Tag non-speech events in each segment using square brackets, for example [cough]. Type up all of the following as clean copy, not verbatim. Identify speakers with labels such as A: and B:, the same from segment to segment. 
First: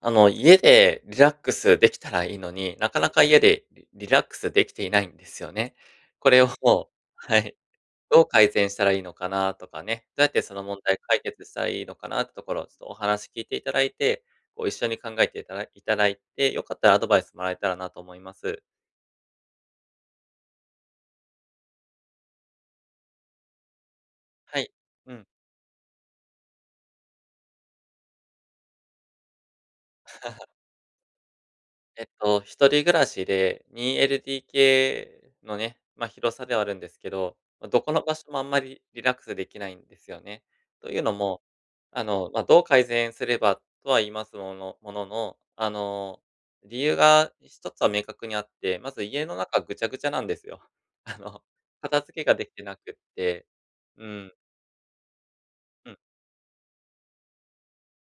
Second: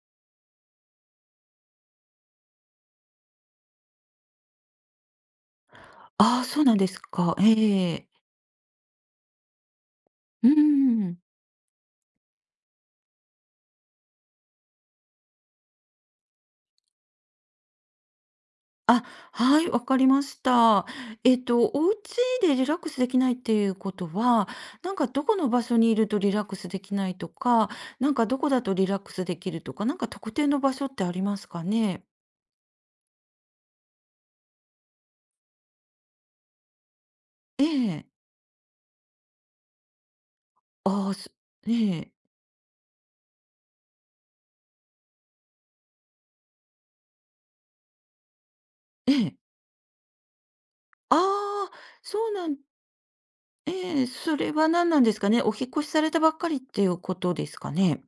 A: 家でリラックスできたらいいのに、なかなか家でリラックスできていないんですよね。こ
B: あ
A: れ
B: あ、
A: を
B: そうなんで
A: [laughs]
B: すか。
A: はい、どう改善したらいいのかなとかね、どうやって
B: う
A: その問題
B: ん。
A: 解決したらいいのかなってところをちょっとお話聞いていただいて、こう一緒に考えていただいて、よかったらアドバイスもらえたらなと思います。
B: あ、はい、わかりました。お家でリラックスできないっていうことは、
A: はい。
B: なんか
A: う
B: ど
A: ん。
B: この場所にいるとリラックスできないとか、なんかどこだとリラックスできるとか、なんか特定の場所ってありますかね？
A: 一人暮らしで 2LDK のね、まあ、広さではあるんですけど、
B: え
A: ま、どこの
B: え。
A: 場所もあんまりリラックスできないんですよね。という
B: あ
A: の
B: あ、す
A: も、
B: ええ、
A: ま、どう改善すればとは言いますものの、理由が一つは明確にあって、まず
B: え
A: 家の
B: え。
A: 中ぐちゃぐちゃなんですよ。[laughs] あ
B: あ
A: の、
B: あ、
A: 片付け
B: そう
A: がで
B: な
A: き
B: ん
A: てなくって。
B: え
A: う
B: え、
A: ん、うん。
B: それは何なんですかね？お引っ越しされたばっかりっていうことですかね？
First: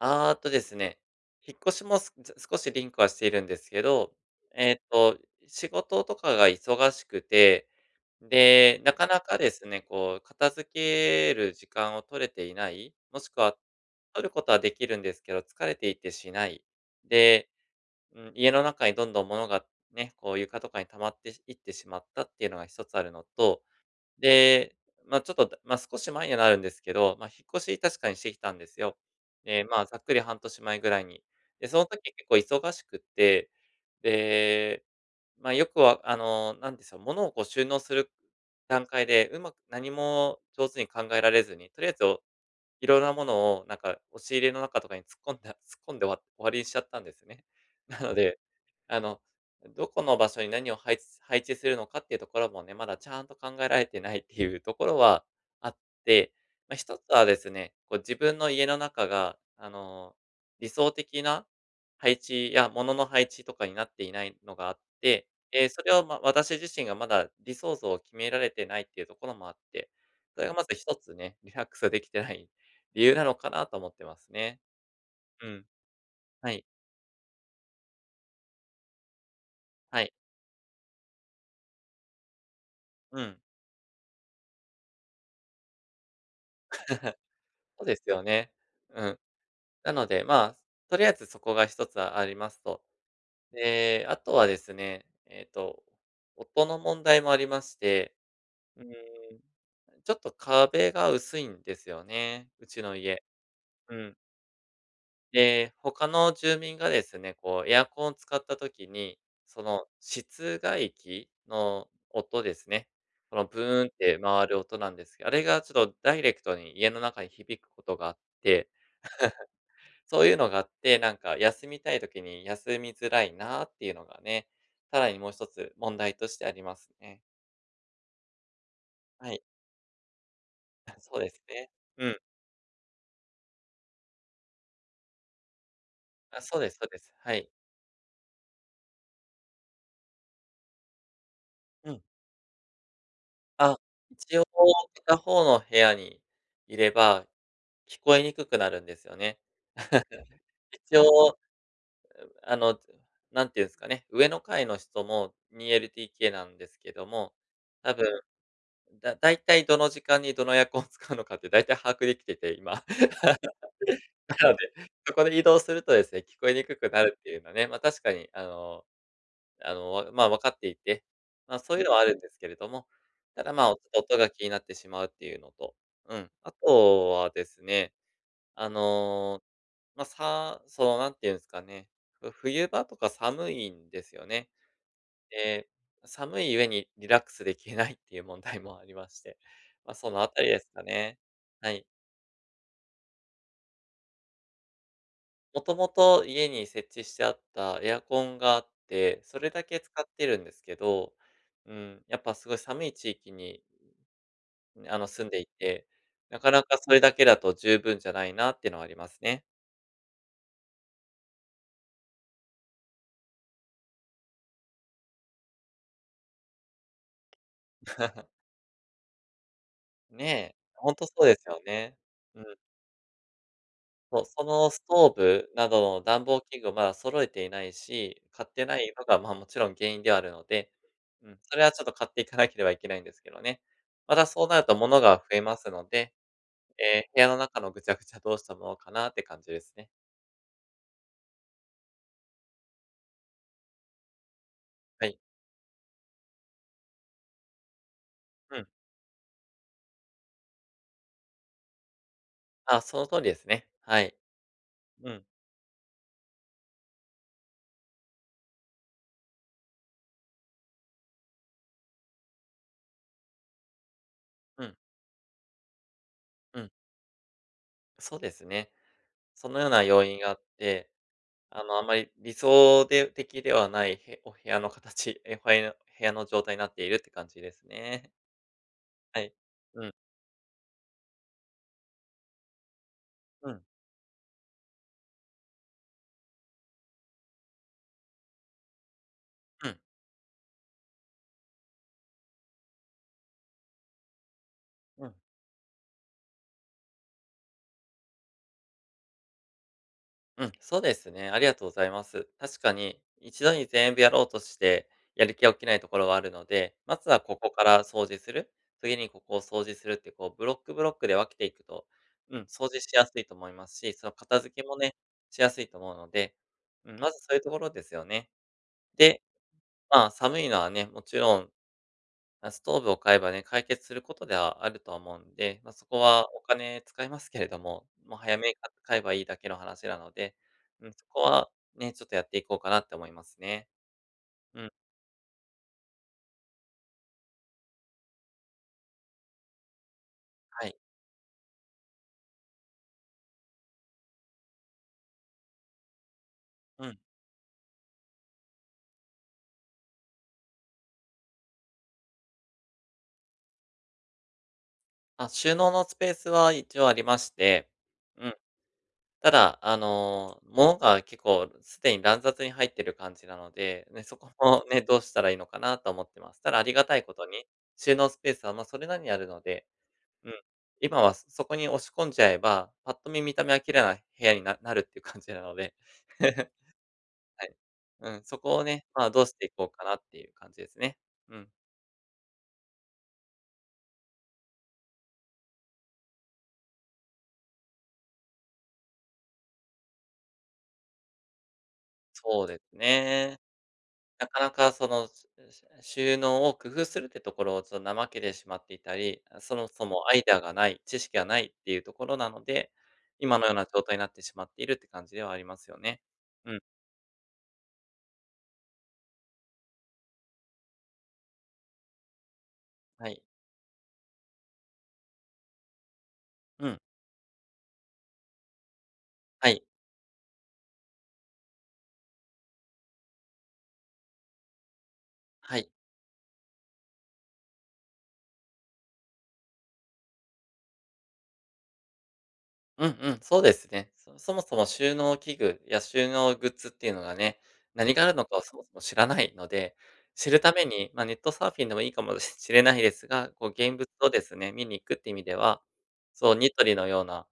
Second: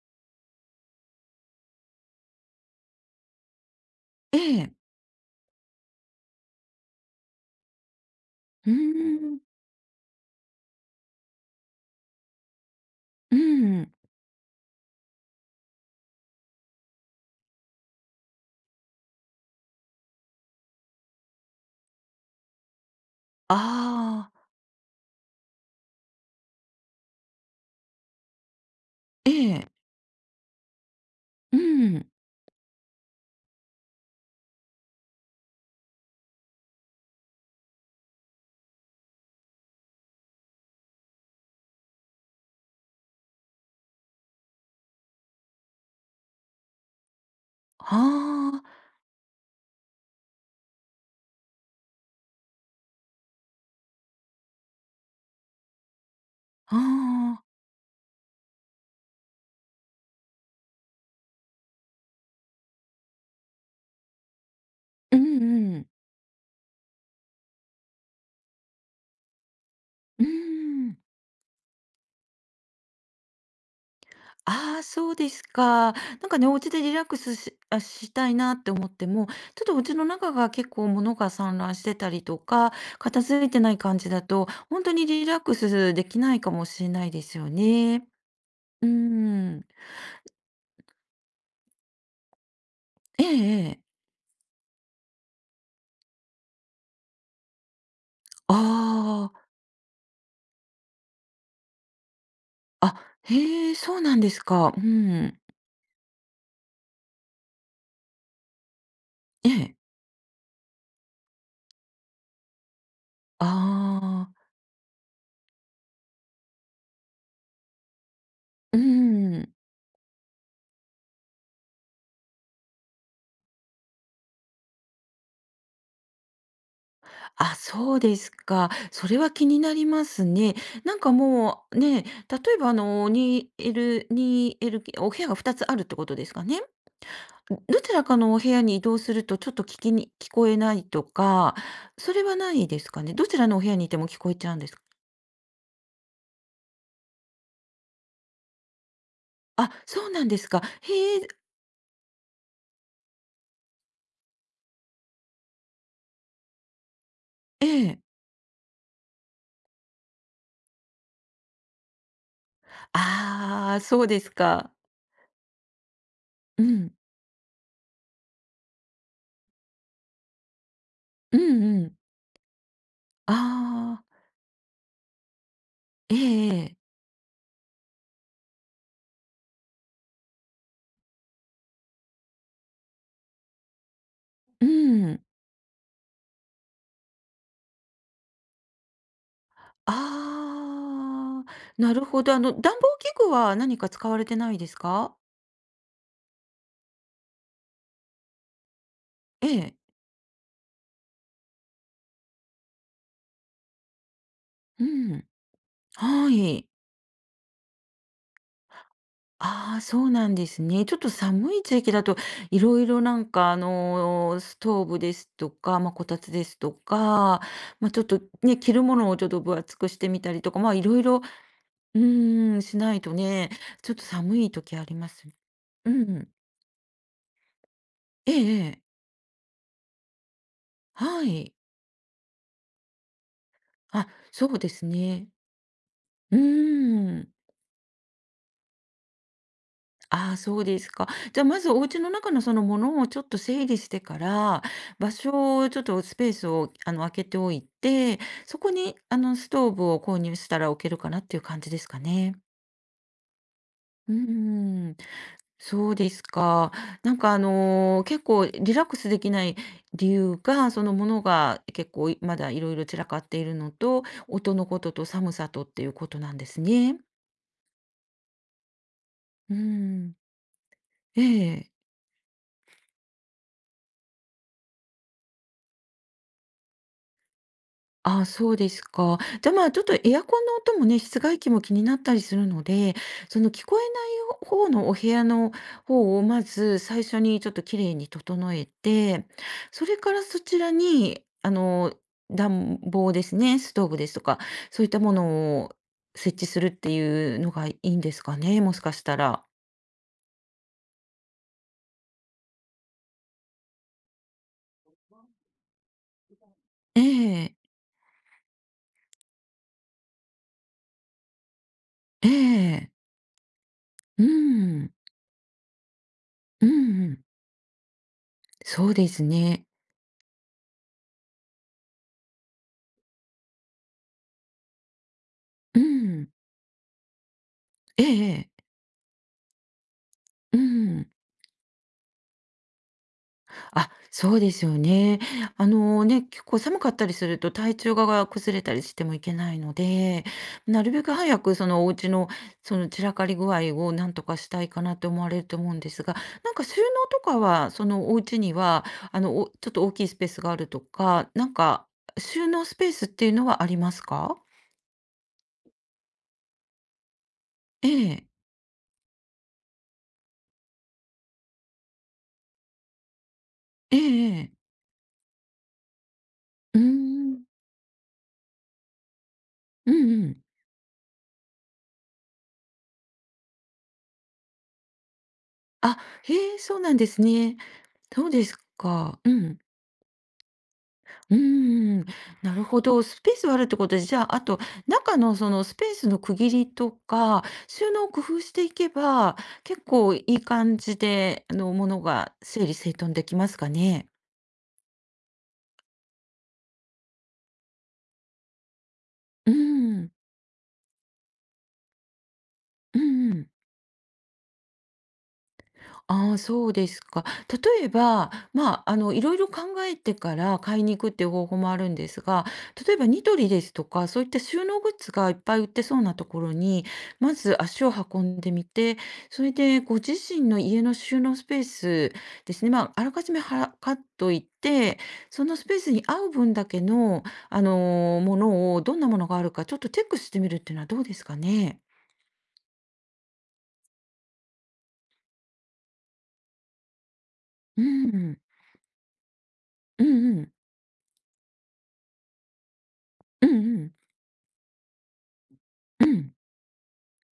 A: あーっとですね、引っ越しもすず少しリンクはしているんですけど、
B: え
A: え
B: え。
A: っと、仕事とかが忙しくて、
B: うー
A: で、なかなか
B: ん。
A: ですね、こう片付ける時間を取れていない、もし
B: う
A: くは
B: ん。
A: 取ることはできるんですけど、疲れていてしない。で、うん、家の中にどんどん物がね、こう床とかに溜まっていってしまったっていうのが一つあるのと
B: ああ、
A: で、ま、ちょっと、まあ少し前にはなるんですけど、ま、引っ越し確かにしてきたんですよ。
B: え
A: で、
B: え。
A: まあ、ざっくり半年前ぐらいに。
B: う
A: で、その
B: ん。
A: 時結構忙しくって、で、ま、よくはなんですょ物をこう収納する段階で、うまく何も上手に考えられずに、とりあえずいろんなものをなんか押し入れの中とかに突っ込んだ [laughs] 突っ込んでわ終わりにしちゃったんですね。[laughs]
B: あ
A: なので、
B: あ、
A: あの、どこの場所に何を配置するのかっていうところもね、まだちゃんと考えられてないっていうところはあって、まあ、
B: あ
A: 一つはで
B: あ。
A: すね、こう自分の家の中が、理想的な配置や物の配置とかになっていないのがあっ
B: うん
A: て、
B: う
A: そ
B: ん。
A: れを、まあ、私自身がまだ理想像を決められてないっていうところもあって、
B: うー
A: それがまず一
B: ん。
A: つね、リラックスできてない理由なのかなと思ってますね。
B: ああ、そうです
A: うん。
B: か。なんかね、
A: は
B: お
A: い。
B: 家でリラックスしあ、したいなって思っても、ちょっとお家
A: は
B: の
A: い。
B: 中が結構物が散乱してたりとか、
A: う
B: 片
A: ん。
B: 付いてない感じだと、本当にリラックスできないかもしれないですよ
A: そうで
B: ね。
A: すよね。
B: うー
A: うん。
B: ん。
A: なので、まあ、とりあえずそこが一つありますと。
B: ええええ。
A: で、あとはですね、音の問題もありまして、
B: あ
A: うーん、
B: あ。
A: ちょっと壁が薄いんですよね、うち
B: あ、
A: の家。
B: へえ、
A: う
B: そう
A: ん。
B: なんですか。うん。
A: で、他の住民がですね、こうエアコンを使った時に、
B: え
A: そ
B: え。
A: の室外機の音ですね。この
B: あ
A: ブーンって回
B: あ。
A: る音なんですけど、あれがちょっとダイレクトに家の中に響くことがあって、
B: うん。
A: そういうのがあって、なんか休みたい時に休みづらいなっていうのがね、さらにもう一つ問題としてありますね。
B: あ、そうですか。それは
A: はい。
B: 気になりますね。
A: あ、
B: なんか
A: そうです
B: も
A: ね。
B: うね、
A: う
B: 例
A: ん。
B: えばあのにエル、2 l お部屋が2つあるってことです
A: あ、
B: か
A: そう
B: ね。
A: ですそうです。はい。
B: どちらかのお部屋に移動するとちょっと聞きに聞こえないとか、
A: うん。
B: それはないですかね。どちらのお部屋
A: あ、
B: にいても聞こえ
A: 一応
B: ちゃうんですか？
A: 片方の部屋にいれば聞こえにくくなるんですよね。
B: あ、そうなんですか。
A: 一
B: へえ、
A: 応、あの、なんていうんですかね、上の階の人も2 l t k なんですけども、
B: え
A: 多
B: え。
A: 分大体どの時間にどのエアコンを使うのかって大体把握できてて、今。[laughs]
B: ああ、そうです
A: なの
B: か。
A: で、そこで移動するとですね、聞こえ
B: う
A: にくく
B: ん。
A: なるっていうのはね、ま、確かに、分かっていて、
B: うん
A: ま、そう
B: う
A: いうの
B: ん。
A: はあるんですけれども、ただ、まあ、お
B: ああ、
A: 音が気になってしまうっていうのと、う
B: え
A: ん、
B: え
A: あ
B: ええ。
A: とはですね、あのまあ、その、なんていうんですかね、冬場とか寒いんですよね。
B: うん。
A: で、寒い上にリラックスできないっていう問題もありまして、まあ、そのあたりですかね。
B: ああ、
A: はい。
B: なるほど。あの、暖房器具は何か使われてないですか？
A: もともと家に設置してあったエアコンがあって、そ
B: え
A: れだ
B: え。
A: け使ってるんですけど、うん、やっぱすごい寒い地域に、
B: うん。
A: 住んでいて、
B: は
A: なかな
B: い。
A: かそれだけだと十分じゃないなっていうのはありますね。
B: ああ、そうなんですね。ちょっと寒い地域だと、色々なんかあの、ストーブですとか、まあ、こたつですとか、まあ、ちょっと
A: [laughs]
B: ね、着るものをちょっと分厚くしてみたりと
A: ねえ、
B: か、ま、
A: ほん
B: 色
A: とそ
B: 々、
A: うですよね。
B: う
A: うん。
B: ーん、しないとね、ちょっと
A: そう、
B: 寒
A: そ
B: い
A: の
B: 時
A: ス
B: ありま
A: トー
B: す。
A: ブなど
B: う
A: の暖
B: ん。
A: 房器具をまだ揃えていないし、
B: ええ
A: 買って
B: え
A: な
B: え。
A: いのが、まあ、もちろん原因ではあるので、
B: は
A: うん、
B: い。
A: それはちょっと買っていかなければいけないんですけどね。
B: あ、
A: またそ
B: そ
A: うな
B: う
A: る
B: で
A: と
B: す
A: 物が
B: ね。
A: 増えますので、
B: うー
A: え部屋
B: ん。
A: の中のぐちゃぐちゃどうしたものかなって感じですね。
B: ああ、そうですか。じゃあ、まずお家の中のそのものをちょっと整理してから、
A: は
B: 場
A: い。
B: 所をちょっとスペースをあの空けておいて、
A: う
B: そ
A: ん。
B: こにあのストーブを購入したら置けるかなっていう感じですかね。
A: あ、その通りですね。は
B: うー
A: い。
B: ん、
A: うん、
B: そうですか。なんかあのー結構リラックスできない理由が、そのものが結構いまだいろいろ散らかっているのと、音
A: う
B: の
A: ん、
B: ことと寒さとっていうことなんで
A: う
B: す
A: ん。
B: ね。
A: そうですね。そ
B: うー
A: のような要
B: ん、
A: 因があって、
B: ええ
A: あまり理想で的ではないお部屋の形、部屋の状態になっているって感じですね。
B: あ、そうですか。
A: はい。
B: じゃ、まあ、ちょっ
A: う
B: と
A: ん、
B: エアコンの音もね、室外機も気になったりするので、そ
A: う
B: の
A: ん、
B: 聞こえない方のお部屋の方をまず最初にちょっときれいに整えて、
A: うん、
B: それからそちらに、あの、暖房ですね、ストーブですとか、そういった
A: う
B: も
A: ん、
B: のを設置するっていうのがいいんですかね、もしかしたら。
A: うん、そうですね。ありがとうございます。確かに、一度に全部やろうとして、やる気が起きないところはあるので、ま
B: え
A: ずはここ
B: え、
A: から掃除する、次にここを掃除するって、こう、ブロックブロックで分けていくと、
B: え
A: うん、掃除し
B: え、
A: やすいと思いますし、その
B: う
A: 片付けも
B: ん、
A: ね、しやすいと思うので、
B: うん
A: うん、
B: う
A: まず
B: ん、
A: そういうところですよね。
B: そうで
A: で、
B: すね。
A: まあ、寒いのはね、もちろんまあ、ストーブを買えばね、解決することではあるとは思うんで、まあ、
B: う
A: そこ
B: ん、
A: はお金使いますけれども、
B: え
A: もう早め
B: え、
A: に買えばいいだけの話なので、
B: う
A: うん、そ
B: ん。
A: こはね、ちょっとやっていこうかなって思いますね。
B: あ、そうで
A: う
B: すよ
A: ん、
B: ね。あのね、結構寒かったりすると体調が崩れたりしてもいけないので、
A: はい。
B: なるべく早くそのお家のその散らかり具合をなんとかしたいかなと思われると思うんですが、なんか収
A: う
B: 納
A: ん。
B: とかは、そのお家には、あの、ちょっと大きいスペースがあるとか、なんか収納スペースっていうのはありますか？
A: あ、収納のスペースは一応ありまして、
B: ええ、
A: うん、ただ、物が結構すでに乱雑に入ってる感じなので、
B: え
A: ね、そこ
B: ええ
A: も
B: え。
A: ね、どうしたらいいのかなと思ってます。ただあり
B: うー
A: がたいこと
B: ん、
A: に、収納スペースは、ま、それなりにあるので
B: うんう
A: うん。
B: ん。
A: 今はそこに押し込んじゃえば、ぱっと見た目は綺麗な部屋に[laughs] なるっていう感じなので。
B: あ、へ
A: [laughs]
B: え、そうなんです
A: はい。
B: ね。
A: うん、
B: そう
A: そ
B: で
A: こ
B: す
A: をね、まあ、
B: か。
A: どう
B: う
A: してい
B: ん。
A: こうかなっていう感じですね。
B: う
A: う
B: ー
A: ん。
B: ん、なるほど。スペースはあるってことで、じゃあ、あと、中のそのスペースの区切りとか、収納を工夫していけば、結構いい感じで、あの、ものが
A: そうで
B: 整理
A: す
B: 整頓でき
A: ね。
B: ますかね。
A: なかなかその、収納を工夫するってところをちょっと怠けてしまっていたり、あ、
B: う
A: そもそも
B: ん、
A: アイデアがない、知識がないっていうところなので、
B: うんう
A: 今の
B: ん。
A: ような状態になってしまっているって感じではありますよね。
B: ああ、
A: うん、
B: そうですか。例えば、まあ、あの、いろいろ考えてから買いに行くっていう方法もあるんですが、例えば
A: はい。
B: ニトリですとか、そういった収納グッズがいっぱい売ってそうなところ
A: うん、
B: に、まず足を運んでみて、そ
A: は
B: れ
A: い、
B: でご自身の家の収納スペースですね、まあ、あらかじめはかっといて、その
A: は
B: ス
A: い。
B: ペースに合う分だけの、あのーものを、どんなものがあるか、ちょっとチェックしてみるっていうのはどうですかね。
A: うんうん、そうですね。そもそも収納器具や収納グッズっていうのがね、
B: う
A: 何が
B: ん、
A: ある
B: う
A: のか
B: ん、
A: をそもそも知らないので、
B: うん、
A: 知る
B: うん、
A: ために、まあ、ネットサーフィンでもいいかもし [laughs] れないですが、
B: う
A: こう現物
B: ん、
A: をですね、見に行くって意味では、
B: う
A: そ
B: ん、
A: う、ニトリのような、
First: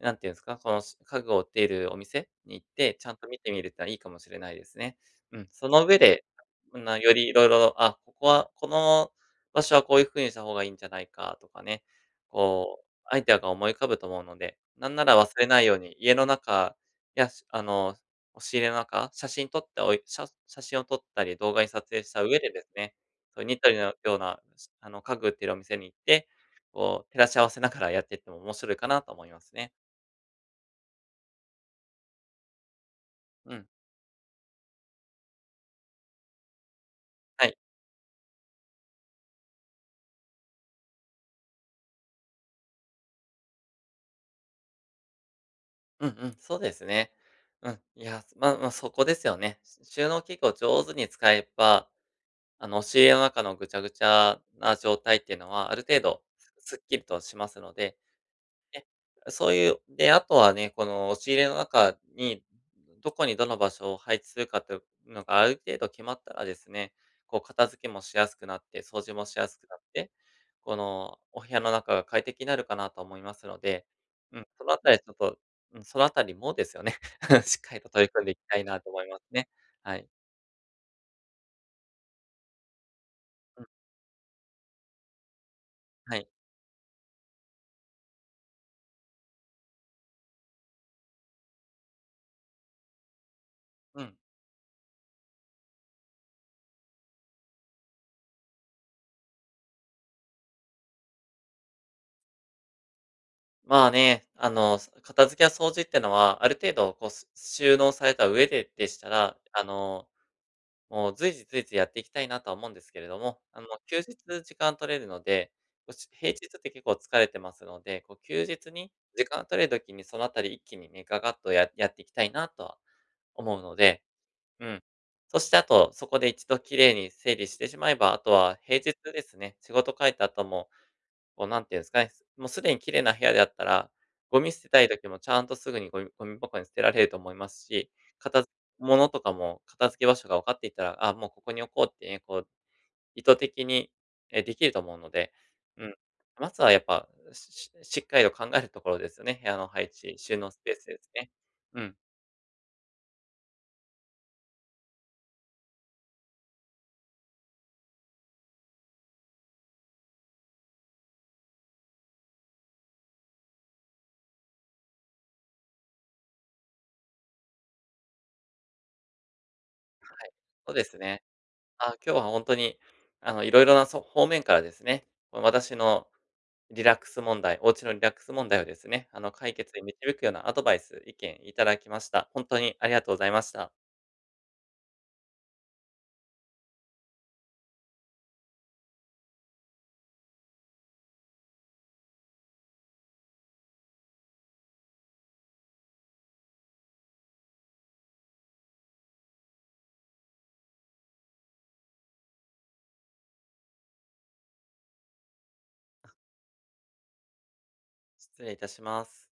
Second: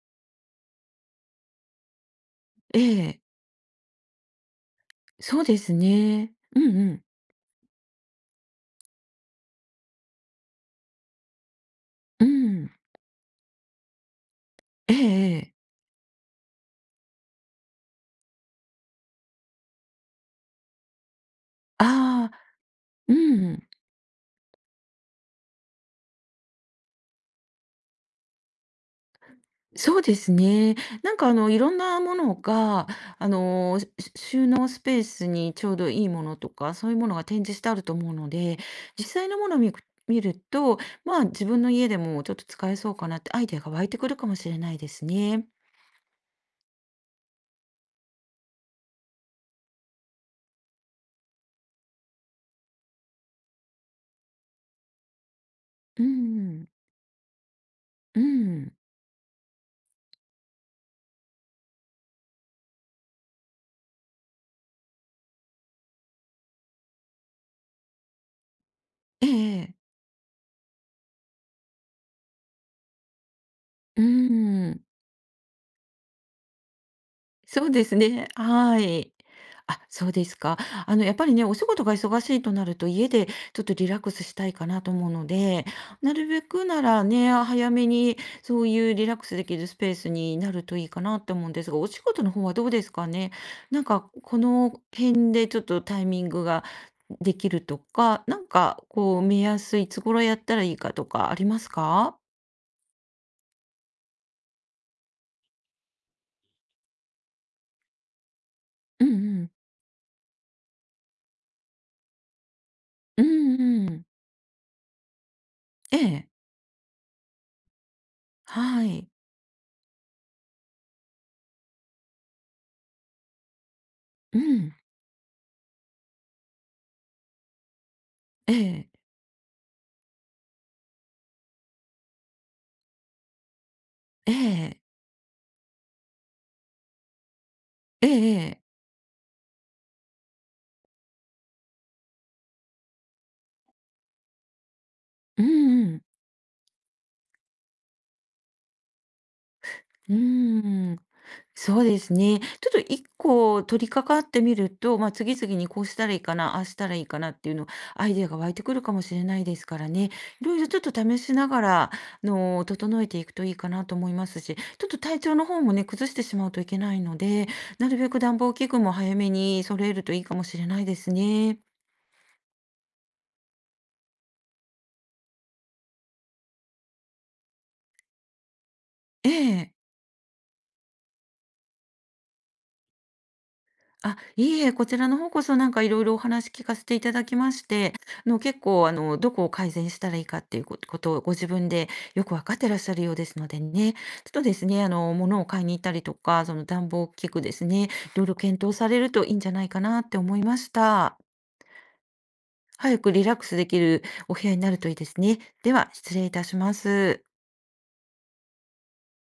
A: なんていうんですか、この家具を売っているお店に行っ
B: え
A: て、ちゃん
B: え
A: と見てみるってのはいいかもしれないですね。う
B: そう
A: ん、
B: で
A: そ
B: す
A: の上で、
B: ね。うんうん。
A: より色々、あ、ここはこの場所はこういうふうにした方がいいんじゃないかとかね、
B: うん。
A: こうアイデアが思い浮かぶと思うので、な
B: え
A: ん
B: え
A: なら忘れ
B: ええ。
A: ないように、家の中や、しあの、押し入れの中、写真を撮ったり動画に撮影した
B: あ
A: 上
B: あ、
A: でですね、
B: う
A: そういうニ
B: ん。
A: トリのような、しあの、家具売ってるお店に行って、こう照らし合わせながらやっていっても面白いかなと思いますね。
B: そうですね。なんかあの、いろんなものが、あ
A: うん。
B: の、収納スペースにちょうどいいものとか、そういうものが展
A: は
B: 示
A: い。
B: してあると思うので、実際のものを見ると、まあ、自分の家でもちょっと使えそうかなってアイデアが湧いてくるかもしれないですね。
A: うんうん、そうですね。うん、いや、まあまあ、そこですよね。収納器具を上手に使えば、押し入れの中のぐちゃぐちゃな状態っていうのは、ある程
B: う
A: 度
B: ん。
A: すっきりとしますので、
B: うん。
A: ね、そういうで、あとはね、この押し入れの中に、どこにどの場所を配置するかっていうのがある程度決まったらですね、こう片付けもしやすくなって、掃除も
B: え
A: しやすく
B: え
A: なって、このお部屋の中が快適になるかなと思いますので、
B: う
A: うん、そのあ
B: ん。
A: たりちょっと、うん、そのあたりもですよね。[laughs] しっ
B: そう
A: かり
B: で
A: と
B: す
A: 取り組ん
B: ね。
A: でいきたい
B: は
A: なと思い
B: い。
A: ますね。
B: あ、
A: は
B: そ
A: い。
B: うですか。あの、やっぱりね、お仕事が忙しいとなると、家でち
A: う
B: ょっ
A: ん、
B: とリラックスしたいかなと思うので、な
A: はい。
B: るべくならね、早めにそういうリラックスできるスペースになるといいかなと思うんですが、お仕事の方はどうですかね。なん
A: う
B: か、
A: ん。
B: この辺でちょっとタイミングができるとか、なんか、こう、目安いつ頃やったらいいかとかありますか？
A: まあね、片付けや掃除ってのは、ある程度こう、収納された上ででし
B: う
A: た
B: んう
A: ら、
B: ん。
A: もう随時随時やっていきたいなとは思うんですけれど
B: う
A: も、
B: んう
A: 休
B: ん。
A: 日時間取れるので、こう
B: ええ。
A: 平日って結構疲れてますので、こう休日
B: は
A: に
B: い。
A: 時間取れる時にそのあたり一気にね、ガッとやっていきたいなとは思うので、
B: う
A: う
B: ん。
A: ん。そしてあと、そこで一度きれいに整理してしまえば、あと
B: え
A: は平
B: え。
A: 日ですね、仕事帰った後もこう、なんていうんですかね、もうすでに綺麗な部屋であったら、
B: え
A: ゴミ捨て
B: え、
A: たい時もちゃんとすぐにゴミ箱に捨てられると思いますし、
B: えええ
A: 片た
B: え。
A: 物とかも片付け場所が分かっていたら、あ、もうここに置こうってね、こう意図的に、できると思うので、
B: うん
A: う
B: う
A: ん。
B: ん。
A: まずはやっぱ、しっかりと考えるところですよね。部屋の配
B: う
A: 置、収納スペース
B: ーん。
A: ですね。
B: そ
A: う
B: う
A: ん、
B: ですね。ちょっと1個取り掛かってみると、まあ、次々にこうしたらいいかな、ああしたらいいかなっていうの、アイデアが湧いてくるかもしれないですからね。いろいろちょっと試しながら、あの、整えていくといいかなと思いますし、ちょっと体調の方もね、崩してしまうといけないので、なるべく暖房器具も早めに揃えるといいかもしれ
A: そう
B: な
A: で
B: いで
A: す
B: す
A: ね。
B: ね。
A: あ、今日は本当に、いろいろな、方面からですね、こう私のリラックス問題、お家のリラックス問題をですね、
B: え
A: 解決
B: え。
A: に導くようなアドバイス、意見いただきました。本当にありがとうございました。
B: あ、いいえ、こちらの方こそなんかいろいろお話聞かせていただきまして、結構あのどこを改善したらいいかっていうことをご自分でよくわかってらっしゃるようですのでね、ちょっとですね、あの物を買いに行ったりとか、その暖房器具ですね、いろいろ検討されるといいんじゃないかなって思いました。早くリラックスできるお部屋になるといいですね。では、失礼いたします。
A: 失礼いたします。